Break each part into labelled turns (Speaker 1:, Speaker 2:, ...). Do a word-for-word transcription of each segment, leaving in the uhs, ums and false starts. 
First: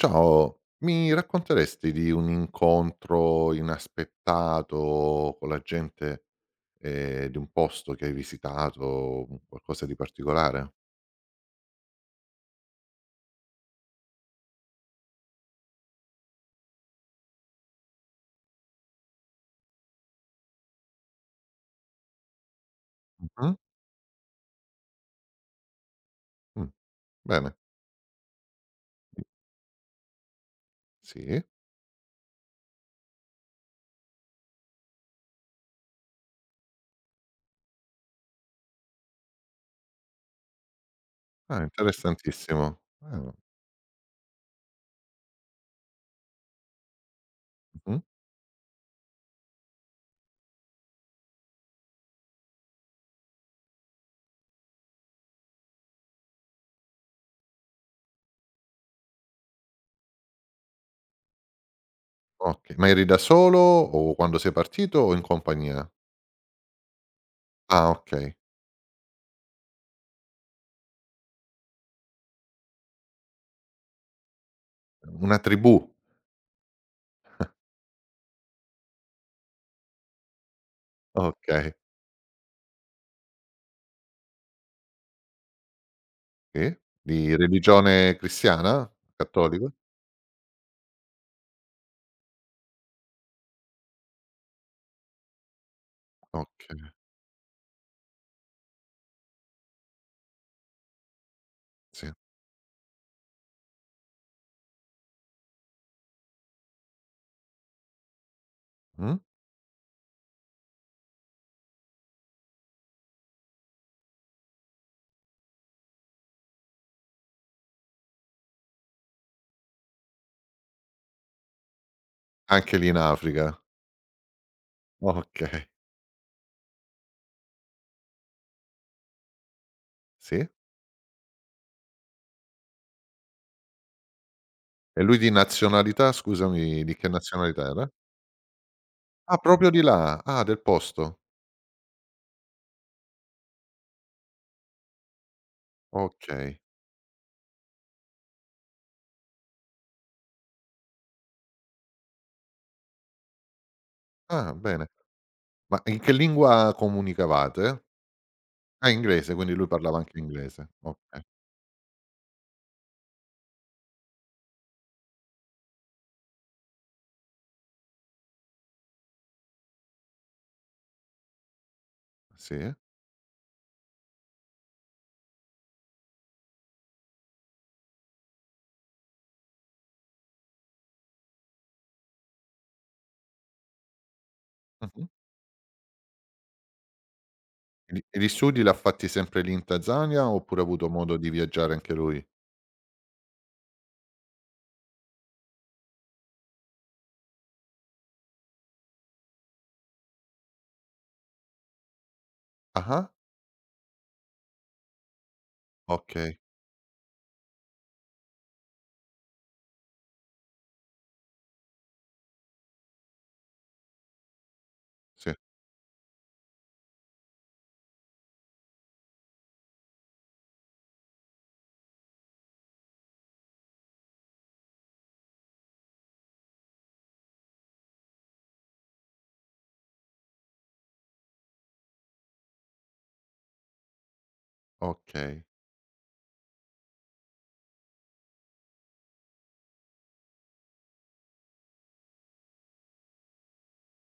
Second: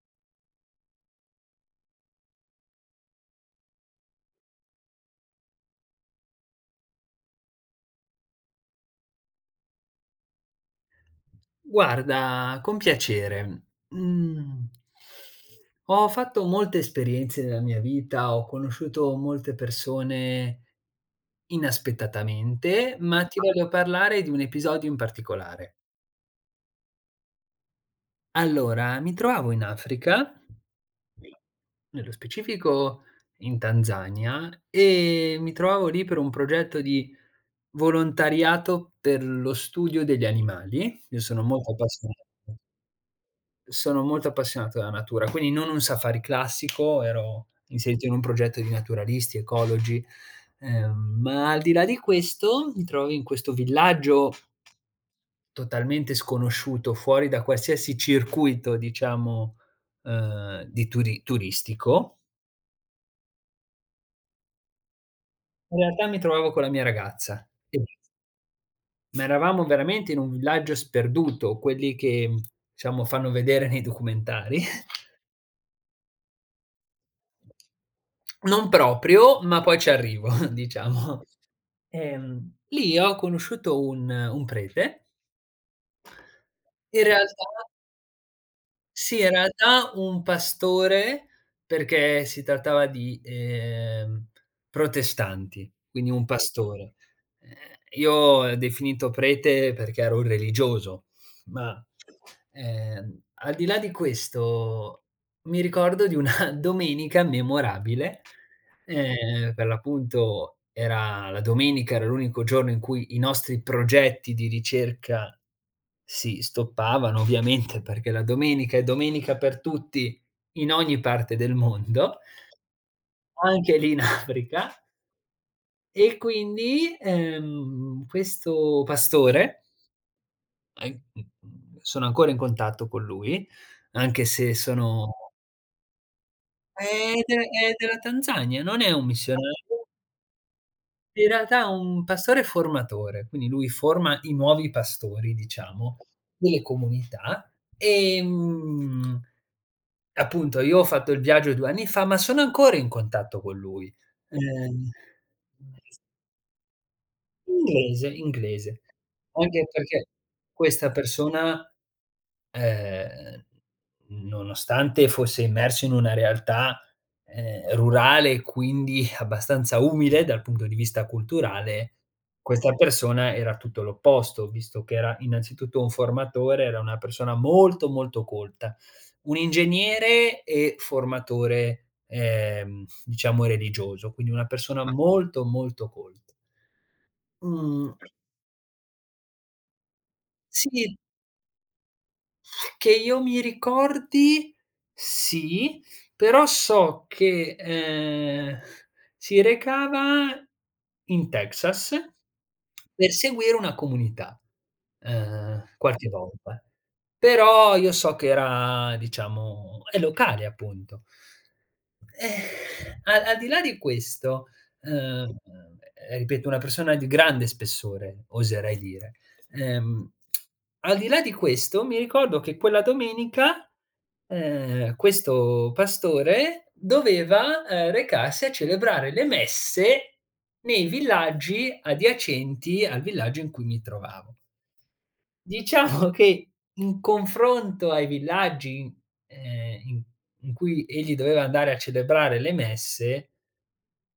Speaker 1: Ciao, mi racconteresti di un incontro inaspettato con la gente, ehm, di un posto che hai visitato, un qualcosa di particolare?
Speaker 2: Guarda, con piacere. Mhmm, Ho fatto molte esperienze nella mia vita, ho conosciuto molte persone inaspettatamente, ma ti
Speaker 1: Mh-mh.
Speaker 2: voglio parlare di un episodio in particolare.
Speaker 1: Mh. Bene,
Speaker 2: Allora, mi trovavo in Africa,
Speaker 1: sì.
Speaker 2: nello specifico in Tanzania, e mi trovavo lì per un progetto di volontariato per lo studio degli animali. Io sono
Speaker 1: Ah,
Speaker 2: molto appassionato
Speaker 1: interessantissimo. Ah,
Speaker 2: Sono molto appassionato della natura, quindi non un safari classico, ero
Speaker 1: mh-mh.
Speaker 2: inserito in un progetto di naturalisti, ecologi, ehm, ma al di là di questo mi trovo in questo villaggio totalmente sconosciuto, fuori da qualsiasi circuito, diciamo, ehm, di turi turistico.
Speaker 1: Okay, ma eri da solo o quando sei partito o in
Speaker 2: In
Speaker 1: compagnia?
Speaker 2: realtà mi trovavo con la mia ragazza e
Speaker 1: Ah, okay.
Speaker 2: ma eravamo veramente in un villaggio sperduto, quelli che, diciamo, fanno vedere nei documentari.
Speaker 1: Una tribù.
Speaker 2: Non proprio, ma poi ci arrivo, diciamo.
Speaker 1: Okay,
Speaker 2: Ehm, lì ho conosciuto un un prete.
Speaker 1: sì.
Speaker 2: In
Speaker 1: Di
Speaker 2: realtà,
Speaker 1: religione cristiana?
Speaker 2: sì, in
Speaker 1: Cattolico?
Speaker 2: realtà un pastore, perché si trattava di, ehm, protestanti, quindi un
Speaker 1: Okay,
Speaker 2: pastore. Ehm, io ho definito prete perché ero un religioso, ma,
Speaker 1: sì.
Speaker 2: ehm, al di là di questo, mi ricordo di una domenica memorabile,
Speaker 1: Mh.
Speaker 2: ehm, per l'appunto era la domenica, era l'unico giorno in cui i nostri progetti di ricerca si stoppavano, ovviamente, perché la domenica è domenica per tutti in ogni parte del mondo,
Speaker 1: Anche lì in Africa.
Speaker 2: anche lì in Africa.
Speaker 1: Okay.
Speaker 2: E quindi, ehm, questo pastore,
Speaker 1: Sì.
Speaker 2: ehm, mhmm, sono ancora in contatto con lui, anche se
Speaker 1: E
Speaker 2: sono
Speaker 1: lui di nazionalità, scusami, di che
Speaker 2: è de
Speaker 1: nazionalità
Speaker 2: è
Speaker 1: era?
Speaker 2: della Tanzania, non è un
Speaker 1: Ah, proprio di
Speaker 2: missionario,
Speaker 1: là, ah, del posto.
Speaker 2: in realtà è un pastore formatore, quindi lui forma i nuovi pastori, diciamo,
Speaker 1: Okay.
Speaker 2: delle comunità. ehm Appunto, io ho fatto il viaggio due anni fa, ma sono ancora in contatto con lui.
Speaker 1: Ah, bene.
Speaker 2: Ehm
Speaker 1: Ma in che lingua comunicavate?
Speaker 2: Inglese, inglese.
Speaker 1: Ah, inglese, quindi
Speaker 2: Anche
Speaker 1: lui parlava
Speaker 2: perché
Speaker 1: anche inglese.
Speaker 2: questa
Speaker 1: Okay,
Speaker 2: persona, Ehm, nonostante fosse immerso in una realtà, ehm, rurale e quindi abbastanza umile dal punto di vista culturale, questa
Speaker 1: sì.
Speaker 2: persona era tutto l'opposto, visto che era innanzitutto un formatore, era una persona molto, molto colta. Un ingegnere e formatore, ehm, diciamo religioso, quindi una persona, Ah.
Speaker 1: Mh-mh.
Speaker 2: molto, molto colta. Mhmm,
Speaker 1: E gli e gli studi l'ha fatti sempre lì in Tanzania oppure ha avuto
Speaker 2: sì.
Speaker 1: modo di viaggiare anche lui?
Speaker 2: Che io mi ricordi, sì, però so che, ehm, si recava in Texas
Speaker 1: Ah-ah,
Speaker 2: per seguire una comunità, ehm, qualche
Speaker 1: okay,
Speaker 2: volta. Però io so che era diciamo è locale, appunto. Eh, al al di là di questo,
Speaker 1: sì,
Speaker 2: uhm, ripeto, una persona di grande spessore, oserei dire. Ehm, Al di là di questo, mi ricordo che quella domenica, ehm, questo pastore doveva, ehm, recarsi a celebrare le messe nei villaggi adiacenti al villaggio in cui mi trovavo.
Speaker 1: okay.
Speaker 2: Diciamo che in confronto ai villaggi in ehm, in in cui egli doveva andare a celebrare le messe,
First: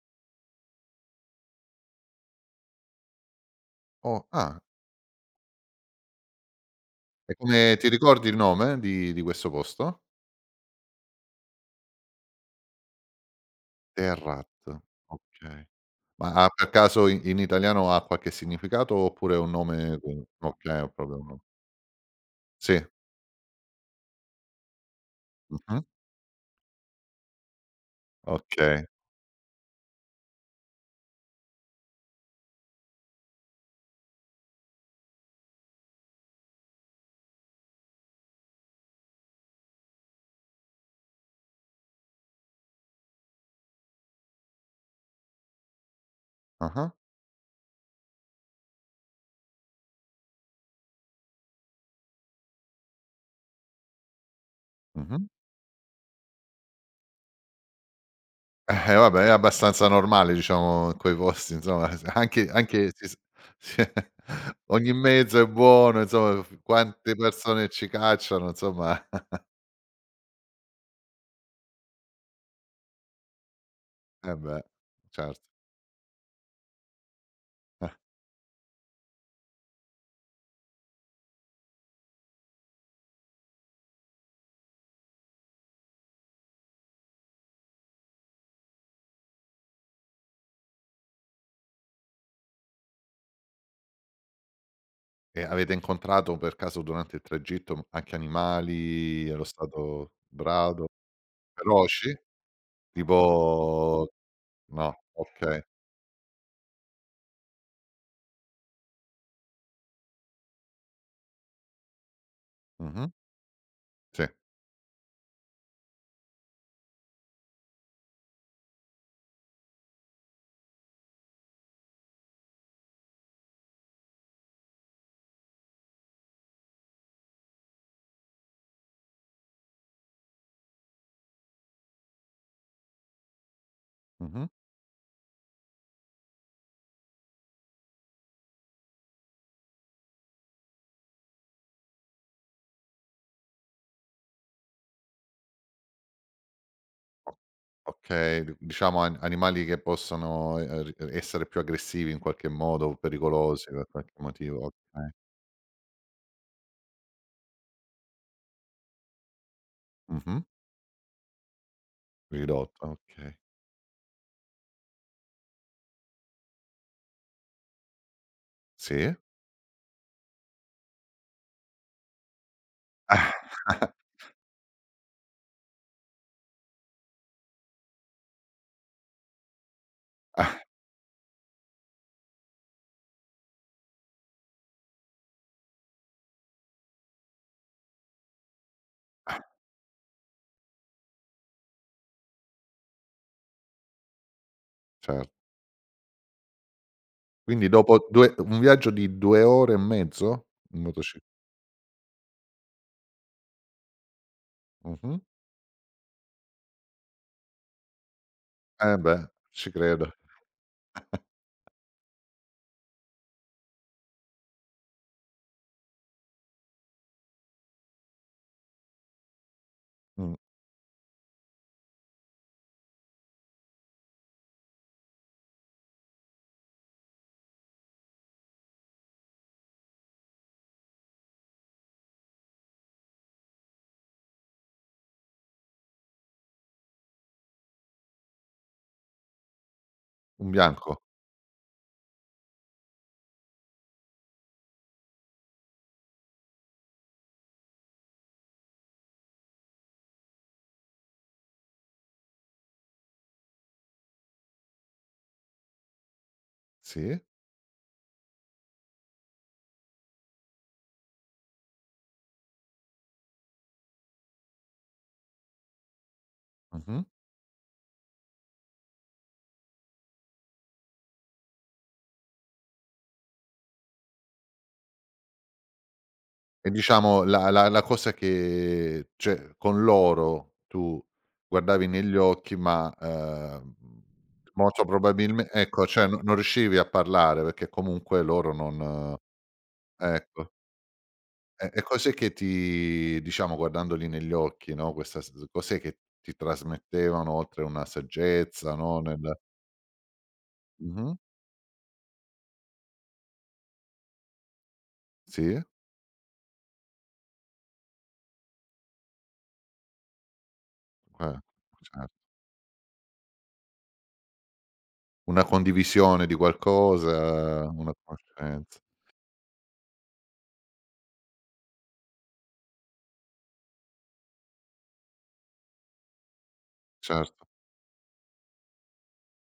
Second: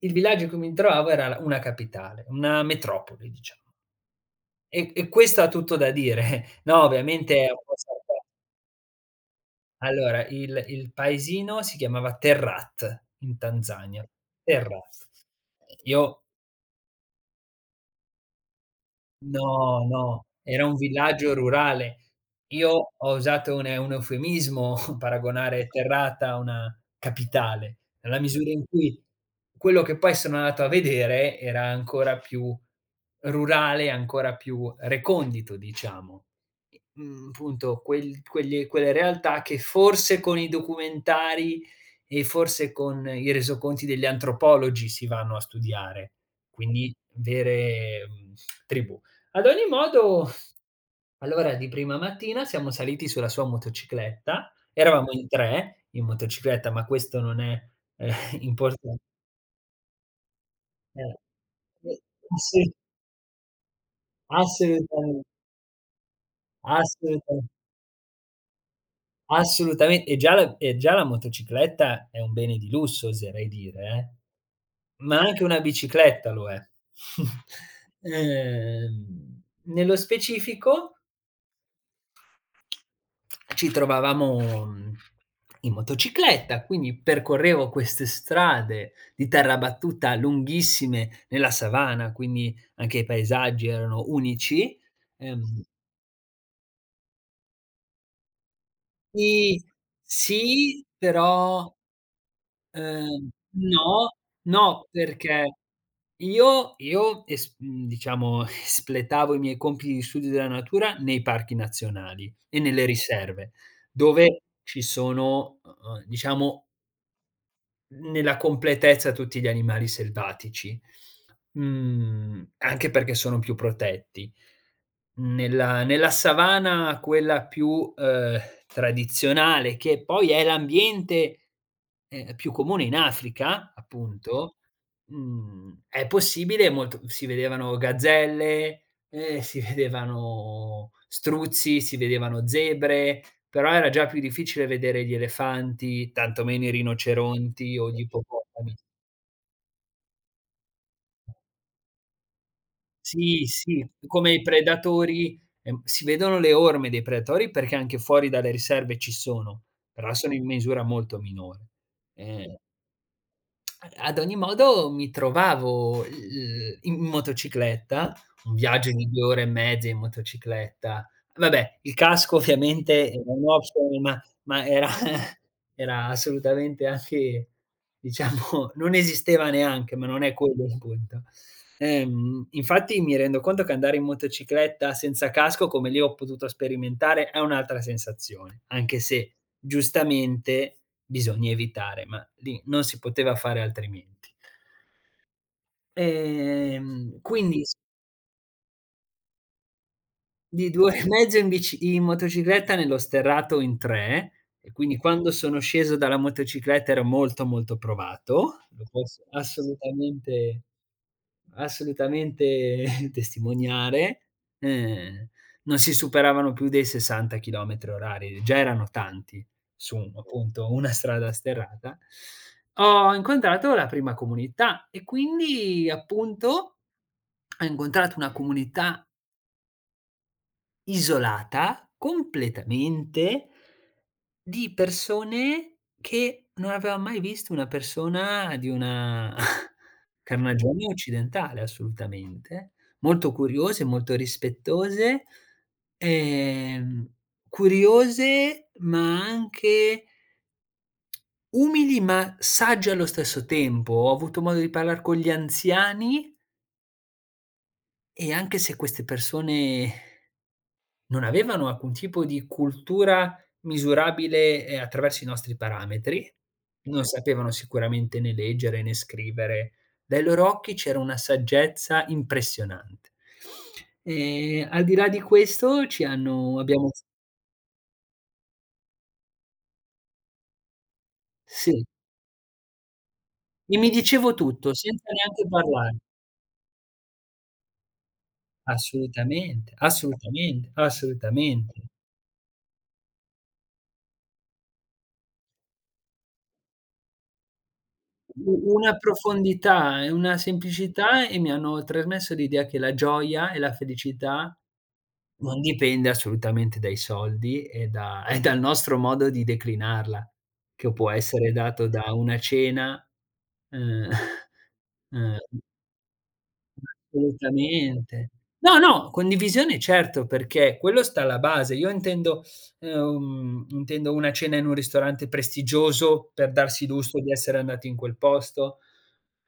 Speaker 2: il villaggio in cui mi trovavo era la una capitale, una metropoli, diciamo.
Speaker 1: Oh, ah,
Speaker 2: E e questo ha tutto da dire. No,
Speaker 1: e
Speaker 2: ovviamente è un po'
Speaker 1: come ti
Speaker 2: sarca.
Speaker 1: ricordi il nome di di questo posto?
Speaker 2: Allora, il il paesino si chiamava Terrat in Tanzania.
Speaker 1: Terrat,
Speaker 2: Terrat.
Speaker 1: okay.
Speaker 2: Io
Speaker 1: Ma ha per caso in in italiano ha qualche significato oppure è un
Speaker 2: No,
Speaker 1: nome
Speaker 2: no,
Speaker 1: co
Speaker 2: era un
Speaker 1: okay, è proprio un
Speaker 2: villaggio
Speaker 1: nome.
Speaker 2: rurale.
Speaker 1: Sì,
Speaker 2: Io ho usato un e un eufemismo, paragonare
Speaker 1: mh-mh,
Speaker 2: Terrata a una capitale, nella misura in
Speaker 1: okay,
Speaker 2: cui quello che poi sono andato a vedere era ancora più rurale, ancora più recondito, diciamo. E, mhmm, punto quel quegli quelle realtà che forse con i documentari e forse con i resoconti degli antropologi si vanno a studiare,
Speaker 1: ah-ah,
Speaker 2: quindi vere, mhmm, tribù. Ad ogni modo, allora di prima mattina siamo saliti sulla sua motocicletta, eravamo
Speaker 1: mh-mh.
Speaker 2: in tre in motocicletta, ma questo non è, ehm,
Speaker 1: Eh,
Speaker 2: importan
Speaker 1: vabbè è abbastanza normale diciamo in quei
Speaker 2: Eh.
Speaker 1: posti insomma s
Speaker 2: E
Speaker 1: anche
Speaker 2: sì,
Speaker 1: anche si s sì, ogni
Speaker 2: assolutamen
Speaker 1: mezzo è buono insomma, f quante
Speaker 2: assolutamen
Speaker 1: persone ci cacciano insomma.
Speaker 2: assolutamen e già la e già la motocicletta è un bene di lusso, oserei dire, eh.
Speaker 1: Eh beh,
Speaker 2: Ma
Speaker 1: certo.
Speaker 2: anche una bicicletta lo è.
Speaker 1: Eh.
Speaker 2: Ehm, nello specifico, ci trovavamo, mhmm, in motocicletta, quindi percorrevo queste strade di terra battuta lunghissime nella savana, quindi anche i paesaggi erano unici.
Speaker 1: E
Speaker 2: Ehm,
Speaker 1: avete incontrato per caso durante il tragitto anche animali allo
Speaker 2: sì,
Speaker 1: stato
Speaker 2: sì,
Speaker 1: brado?
Speaker 2: però.
Speaker 1: Feroci?
Speaker 2: Ehm,
Speaker 1: Tipo
Speaker 2: no, no,
Speaker 1: no,
Speaker 2: perché
Speaker 1: okay.
Speaker 2: io io es mhmm, diciamo, espletavo i miei compiti di studio della natura nei parchi nazionali e nelle
Speaker 1: Mh-mh.
Speaker 2: riserve,
Speaker 1: Sì.
Speaker 2: dove ci sono, uhm, diciamo, nella completezza, tutti gli animali selvatici, mhmm, anche perché sono più protetti. Nella nella savana, quella più, uhm, tradizionale, che poi è l'ambiente, ehm, più comune in Africa,
Speaker 1: Mh-mh.
Speaker 2: appunto, mhmm, è possibile, molto si vedevano gazzelle, ehm, si vedevano struzzi, si vedevano zebre, però era già più difficile vedere gli elefanti, tantomeno i rinoceronti o gli
Speaker 1: Okay, d
Speaker 2: ippopotami.
Speaker 1: diciamo an animali che possono, ehm, r essere più aggressivi in qualche modo o
Speaker 2: Sì,
Speaker 1: pericolosi
Speaker 2: sì,
Speaker 1: per qualche
Speaker 2: come i
Speaker 1: motivo, okay.
Speaker 2: predatori, ehm, si vedono le orme dei predatori perché anche fuori dalle riserve ci sono, però sono
Speaker 1: Mh-mh.
Speaker 2: in misura molto minore. Ehm
Speaker 1: Ridotto, okay.
Speaker 2: Ad ogni modo mi trovavo, uhm, in motocicletta, un viaggio di
Speaker 1: Sì.
Speaker 2: due ore e mezza in motocicletta. Vabbè, il casco ovviamente era un optional, ma ma era era assolutamente anche, diciamo, non esisteva neanche, ma non è
Speaker 1: Ah,
Speaker 2: quello il punto. Ehm, infatti mi rendo conto che andare in motocicletta senza casco, come lì ho potuto sperimentare, è un'altra sensazione, anche se giustamente bisogna evitare, ma lì non si poteva fare altrimenti.
Speaker 1: cer
Speaker 2: Ehm, quindi
Speaker 1: quindi
Speaker 2: s
Speaker 1: dopo due un viaggio di due ore e mezzo
Speaker 2: di
Speaker 1: in
Speaker 2: due ore e
Speaker 1: motoci
Speaker 2: mezzo in bici in motocicletta nello sterrato in tre, e quindi
Speaker 1: mh-mh.
Speaker 2: quando sono sceso dalla motocicletta ero molto, molto provato, lo
Speaker 1: Eh beh,
Speaker 2: posso
Speaker 1: ci credo.
Speaker 2: assolutamente Assolutamente testimoniare. Ehm, Non si superavano più dei sessanta chilometri orari, già erano tanti, su,
Speaker 1: Mh.
Speaker 2: appunto, una strada sterrata. Ho incontrato la prima comunità e quindi, appunto, ho incontrato una comunità isolata completamente, di persone che non aveva mai visto una persona di una
Speaker 1: Un
Speaker 2: carnagione
Speaker 1: bianco.
Speaker 2: occidentale, assolutamente, molto curiose, molto rispettose, ehm, curiose ma anche umili, ma sagge allo stesso tempo. Ho avuto modo di parlar con gli anziani,
Speaker 1: Sì.
Speaker 2: e anche se queste persone non avevano alcun tipo di cultura misurabile, ehm, attraverso i nostri parametri, non
Speaker 1: Mh-mh.
Speaker 2: Mh. sapevano sicuramente né leggere né scrivere. Dai loro occhi c'era una saggezza impressionante. Ehm, al di là di questo ci hanno
Speaker 1: E
Speaker 2: abbiamo
Speaker 1: diciamo la la la cosa che cioè con loro tu
Speaker 2: sì,
Speaker 1: guardavi negli occhi ma, ehm,
Speaker 2: e mi dicevo tutto
Speaker 1: molto
Speaker 2: senza neanche
Speaker 1: probabilme ecco
Speaker 2: parlare.
Speaker 1: cioè no non riuscivi a parlare perché comunque loro non
Speaker 2: Assolutamente,
Speaker 1: ecco.
Speaker 2: assolutamente,
Speaker 1: E e
Speaker 2: assolutamente.
Speaker 1: cos'è che ti diciamo guardandoli negli occhi, no, questa s cos'è che ti trasmettevano oltre una
Speaker 2: U
Speaker 1: saggezza,
Speaker 2: una
Speaker 1: no, nel
Speaker 2: profondità e una
Speaker 1: mh-mh,
Speaker 2: semplicità, e mi hanno trasmesso l'idea che la gioia e la felicità
Speaker 1: sì,
Speaker 2: non dipende assolutamente dai soldi e da e dal nostro modo di declinarla, che può
Speaker 1: qua
Speaker 2: essere dato
Speaker 1: cer
Speaker 2: da una cena, ehm, ehm,
Speaker 1: una condivisione di qualcosa, una
Speaker 2: assolutamente. No,
Speaker 1: conoscenza,
Speaker 2: no, condivisione, certo, perché quello sta alla base. Io intendo, ehm, intendo una cena in un ristorante prestigioso per darsi gusto di
Speaker 1: certo.
Speaker 2: essere andati in quel posto,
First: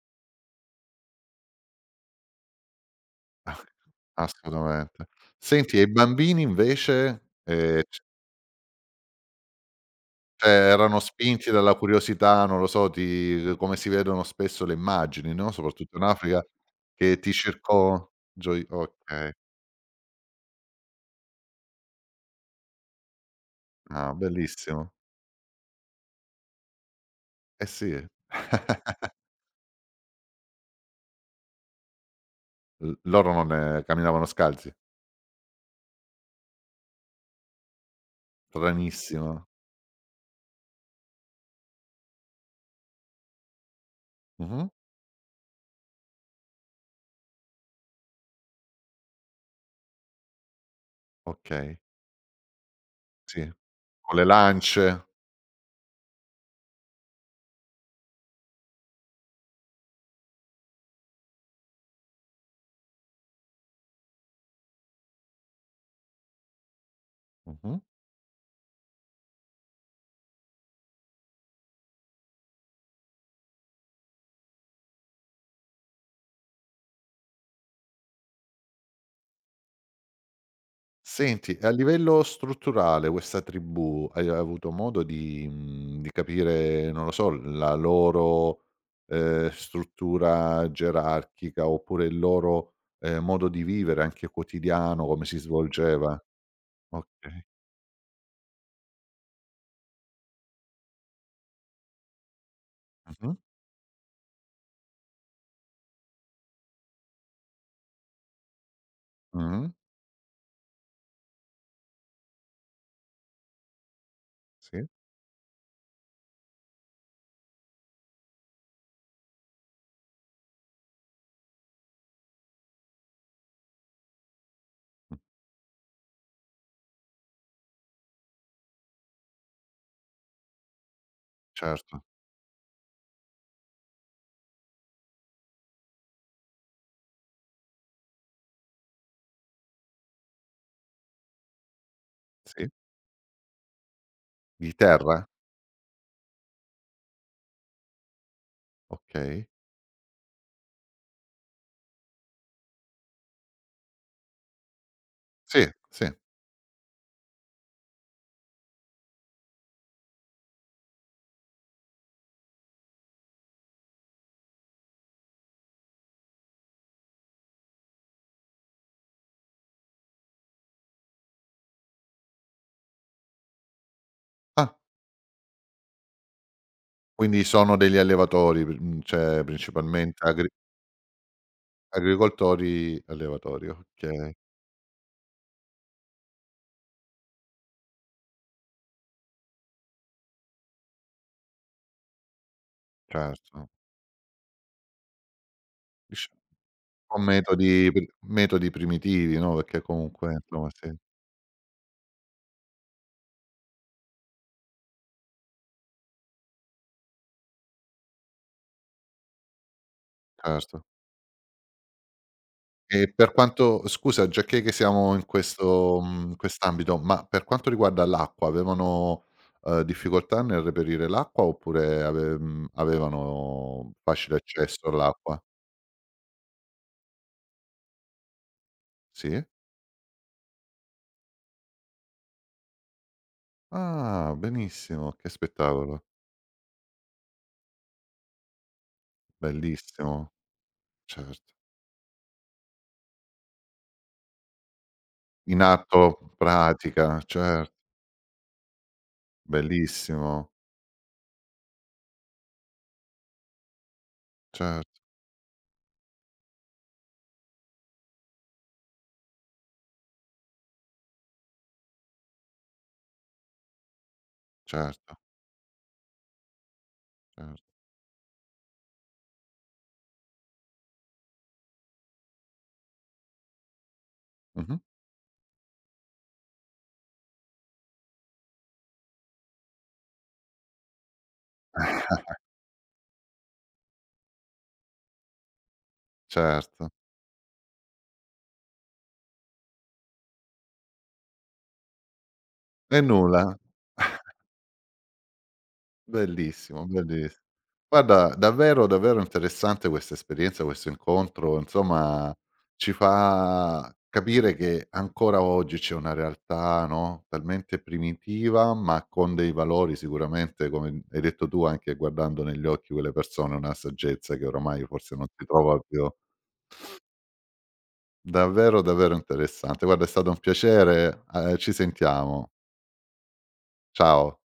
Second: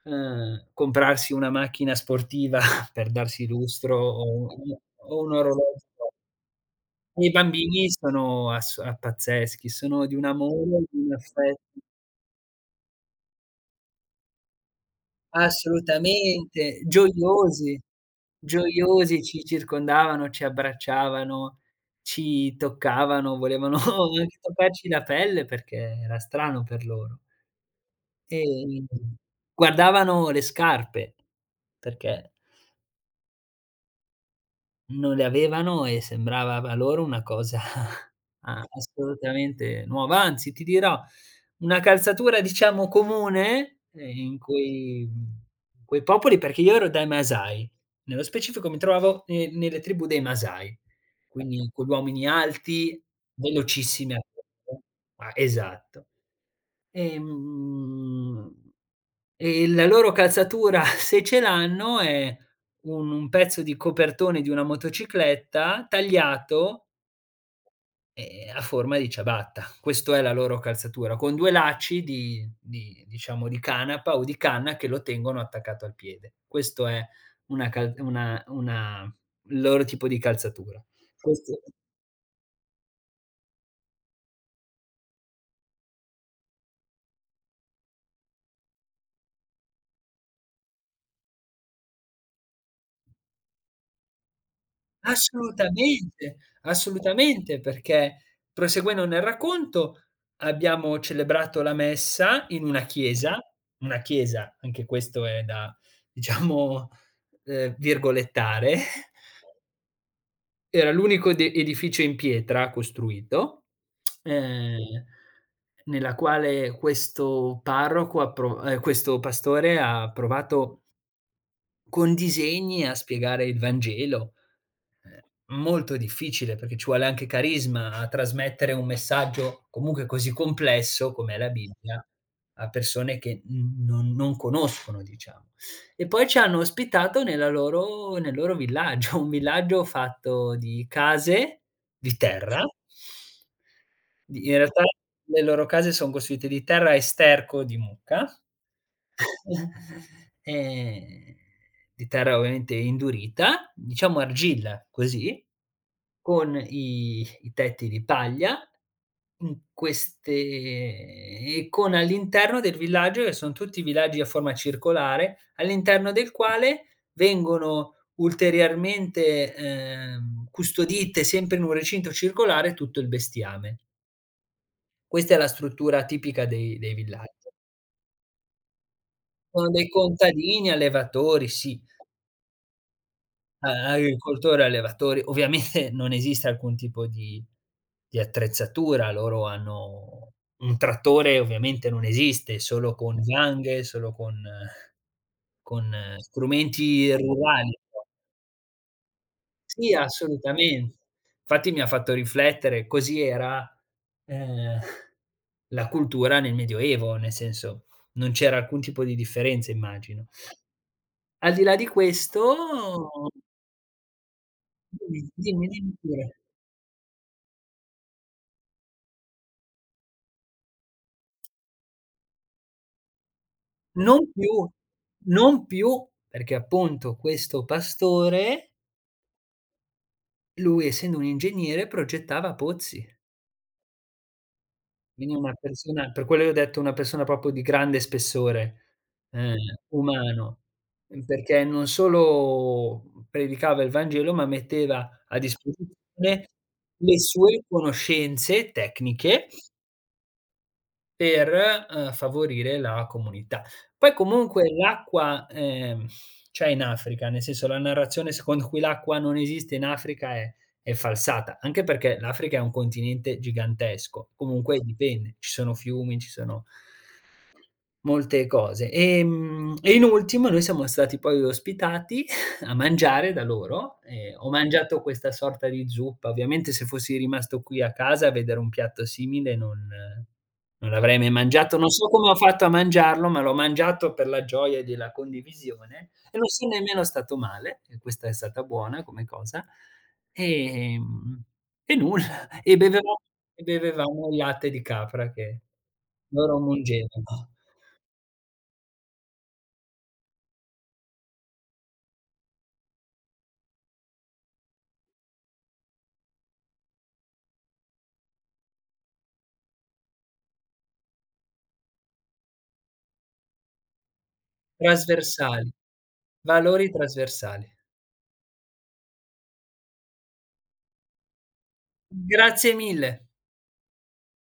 Speaker 2: ehm, comprarsi una macchina sportiva per darsi
Speaker 1: Ah,
Speaker 2: lustro, o un
Speaker 1: assolutamente.
Speaker 2: o un
Speaker 1: Senti,
Speaker 2: orologio.
Speaker 1: e i bambini invece,
Speaker 2: I
Speaker 1: ehm,
Speaker 2: bambini
Speaker 1: c
Speaker 2: sono ass a pazzeschi, sono di un
Speaker 1: cioè
Speaker 2: amore,
Speaker 1: erano
Speaker 2: di un
Speaker 1: spinti dalla
Speaker 2: affetto,
Speaker 1: curiosità, non lo so, ti come si vedono spesso le immagini, no, soprattutto in Africa,
Speaker 2: assolutamente,
Speaker 1: che ti
Speaker 2: gioiosi,
Speaker 1: circongioi
Speaker 2: gioiosi,
Speaker 1: okay.
Speaker 2: ci circondavano, ci abbracciavano, ci toccavano, volevano
Speaker 1: Ah,
Speaker 2: anche toccarci
Speaker 1: bellissimo.
Speaker 2: la pelle perché era strano per loro.
Speaker 1: Eh sì.
Speaker 2: Ehm, Guardavano le scarpe, perché
Speaker 1: L loro non ne camminavano scalzi?
Speaker 2: non le avevano e sembrava a loro una cosa a
Speaker 1: Stranissimo.
Speaker 2: assolutamente nuova. Anzi, ti dirò, una calzatura, diciamo, comune, ehm, in
Speaker 1: Mh-mh.
Speaker 2: quei in quei popoli, perché io ero dai Masai. Nello specifico mi trovavo ne nelle tribù dei Masai, quindi
Speaker 1: Okay,
Speaker 2: con gli uomini alti,
Speaker 1: sì.
Speaker 2: velocissimi
Speaker 1: Con
Speaker 2: a
Speaker 1: le
Speaker 2: correre.
Speaker 1: lance.
Speaker 2: Ah, esatto. Ehm, e la loro calzatura, se ce l'hanno, è un un pezzo di copertone di una motocicletta tagliato,
Speaker 1: Mh-mh.
Speaker 2: ehm, a forma di ciabatta. Questo è la loro calzatura, con due lacci di di diciamo di canapa o di canna che lo tengono attaccato al piede. Questo è una cal una una il loro tipo di calzatura.
Speaker 1: Senti,
Speaker 2: Questo
Speaker 1: e a livello strutturale questa tribù hai avuto modo di mhmm, di capire, non lo so, la loro, ehm, struttura gerarchica oppure il loro, ehm, modo di vivere anche quotidiano, come si svolgeva?
Speaker 2: Assolutamente,
Speaker 1: Okay.
Speaker 2: assolutamente, perché proseguendo nel racconto, abbiamo celebrato la messa in una
Speaker 1: Mh-mh.
Speaker 2: chiesa, una chiesa, anche questo è da, diciamo, ehm, virgolettare,
Speaker 1: Mh.
Speaker 2: era l'unico ed edificio in pietra costruito,
Speaker 1: Sì.
Speaker 2: ehm, nella quale questo parroco ha pro ehm, questo pastore ha provato con disegni a spiegare il Vangelo.
Speaker 1: Mh.
Speaker 2: Ehm, Molto difficile perché ci vuole anche carisma a trasmettere un messaggio comunque così complesso come è la
Speaker 1: Certo.
Speaker 2: Bibbia a persone che n non non conoscono, diciamo. E poi ci hanno ospitato nella loro nel loro villaggio, un villaggio fatto di case di terra
Speaker 1: Sì.
Speaker 2: di in
Speaker 1: Di
Speaker 2: realtà
Speaker 1: terra?
Speaker 2: le loro case son costruite di terra e sterco di mucca,
Speaker 1: Okay.
Speaker 2: ehm, di terra ovviamente indurita, diciamo argilla, così,
Speaker 1: Sì, sì.
Speaker 2: con i i tetti di paglia, in queste e con all'interno del villaggio, che son tutti villaggi a forma circolare, all'interno del quale vengono ulteriormente, ehm, custodite sempre in un recinto circolare tutto il bestiame.
Speaker 1: Ah,
Speaker 2: Questa è la struttura tipica dei dei
Speaker 1: quindi
Speaker 2: villaggi.
Speaker 1: sono degli allevatori, pri mhmm, cioè
Speaker 2: Sono dei
Speaker 1: principalmente agri
Speaker 2: contadini allevatori, sì,
Speaker 1: agricoltori allevatori,
Speaker 2: a
Speaker 1: okay,
Speaker 2: agricoltori allevatori. Ovviamente non esiste alcun tipo di di attrezzatura, loro hanno un trattore, ovviamente non esiste, solo con
Speaker 1: certo.
Speaker 2: zanghe, solo con con
Speaker 1: Dic
Speaker 2: strumenti
Speaker 1: con metodi
Speaker 2: rurali.
Speaker 1: pri metodi primitivi, no, perché
Speaker 2: Sì,
Speaker 1: comunque insomma sì,
Speaker 2: assolutamente. Infatti mi ha fatto riflettere, così era, ehm, la cultura nel medioevo, nel senso non c'era alcun tipo di differenza, immagino.
Speaker 1: certo.
Speaker 2: Al di là di questo,
Speaker 1: E per quanto scusa, giacché che siamo
Speaker 2: dimmi,
Speaker 1: in
Speaker 2: dimmi, dimmi
Speaker 1: questo
Speaker 2: pure.
Speaker 1: mhmm, quest'ambito, ma per quanto riguarda l'acqua avevano, uhm, difficoltà nel reperire l'acqua oppure ave mhmm, avevano
Speaker 2: Non
Speaker 1: facile
Speaker 2: più,
Speaker 1: accesso all'acqua?
Speaker 2: non più, perché appunto questo pastore,
Speaker 1: Sì?
Speaker 2: lui essendo un ingegnere progettava pozzi.
Speaker 1: Ah, benissimo, che
Speaker 2: Quindi una
Speaker 1: spettacolo,
Speaker 2: persona, per quello io ho detto una persona proprio di grande spessore, ehm,
Speaker 1: bellissimo,
Speaker 2: umano, mhmm,
Speaker 1: certo.
Speaker 2: perché non solo predicava il Vangelo, ma metteva a
Speaker 1: In atto
Speaker 2: disposizione le
Speaker 1: pratica,
Speaker 2: sue
Speaker 1: cer
Speaker 2: conoscenze tecniche
Speaker 1: bellissimo,
Speaker 2: per, ehm, favorire la comunità. Poi comunque
Speaker 1: certo,
Speaker 2: l'acqua, ehm, c'è in Africa, nel senso la narrazione secondo cui l'acqua non esiste in Africa è è falsata, anche perché l'Africa è un continente gigantesco, comunque
Speaker 1: certo,
Speaker 2: dipende, ci sono fiumi, ci sono
Speaker 1: certo.
Speaker 2: molte cose. Ehm, e in ultimo noi siamo stati poi ospitati a mangiare da loro e ho
Speaker 1: Mh-mh.
Speaker 2: mangiato questa sorta di zuppa. Ovviamente se fossi rimasto qui a casa a vedere un piatto simile non non l'avrei mai mangiato, non so come ho fatto a mangiarlo, ma l'ho mangiato per la gioia della condivisione e non son
Speaker 1: Certo.
Speaker 2: nemmeno stato male, e questa è stata buona come cosa. Ehm, e nulla, e
Speaker 1: E
Speaker 2: bevevamo
Speaker 1: nulla.
Speaker 2: e bevevamo il latte di capra che loro
Speaker 1: Bellissimo, belliss
Speaker 2: mungevano.
Speaker 1: guarda, davvero, davvero interessante questa esperienza, questo incontro, insomma ci fa capire che ancora oggi c'è una realtà, no, talmente primitiva, ma con dei valori sicuramente, come hai detto tu, anche guardando negli occhi quelle persone, una saggezza che oramai forse non si
Speaker 2: Trasversali,
Speaker 1: trova più.
Speaker 2: valori trasversali.
Speaker 1: Davvero, davvero interessante. Guarda, è stato un piacere, ehm, ci sentiamo.
Speaker 2: Grazie mille.
Speaker 1: Ciao.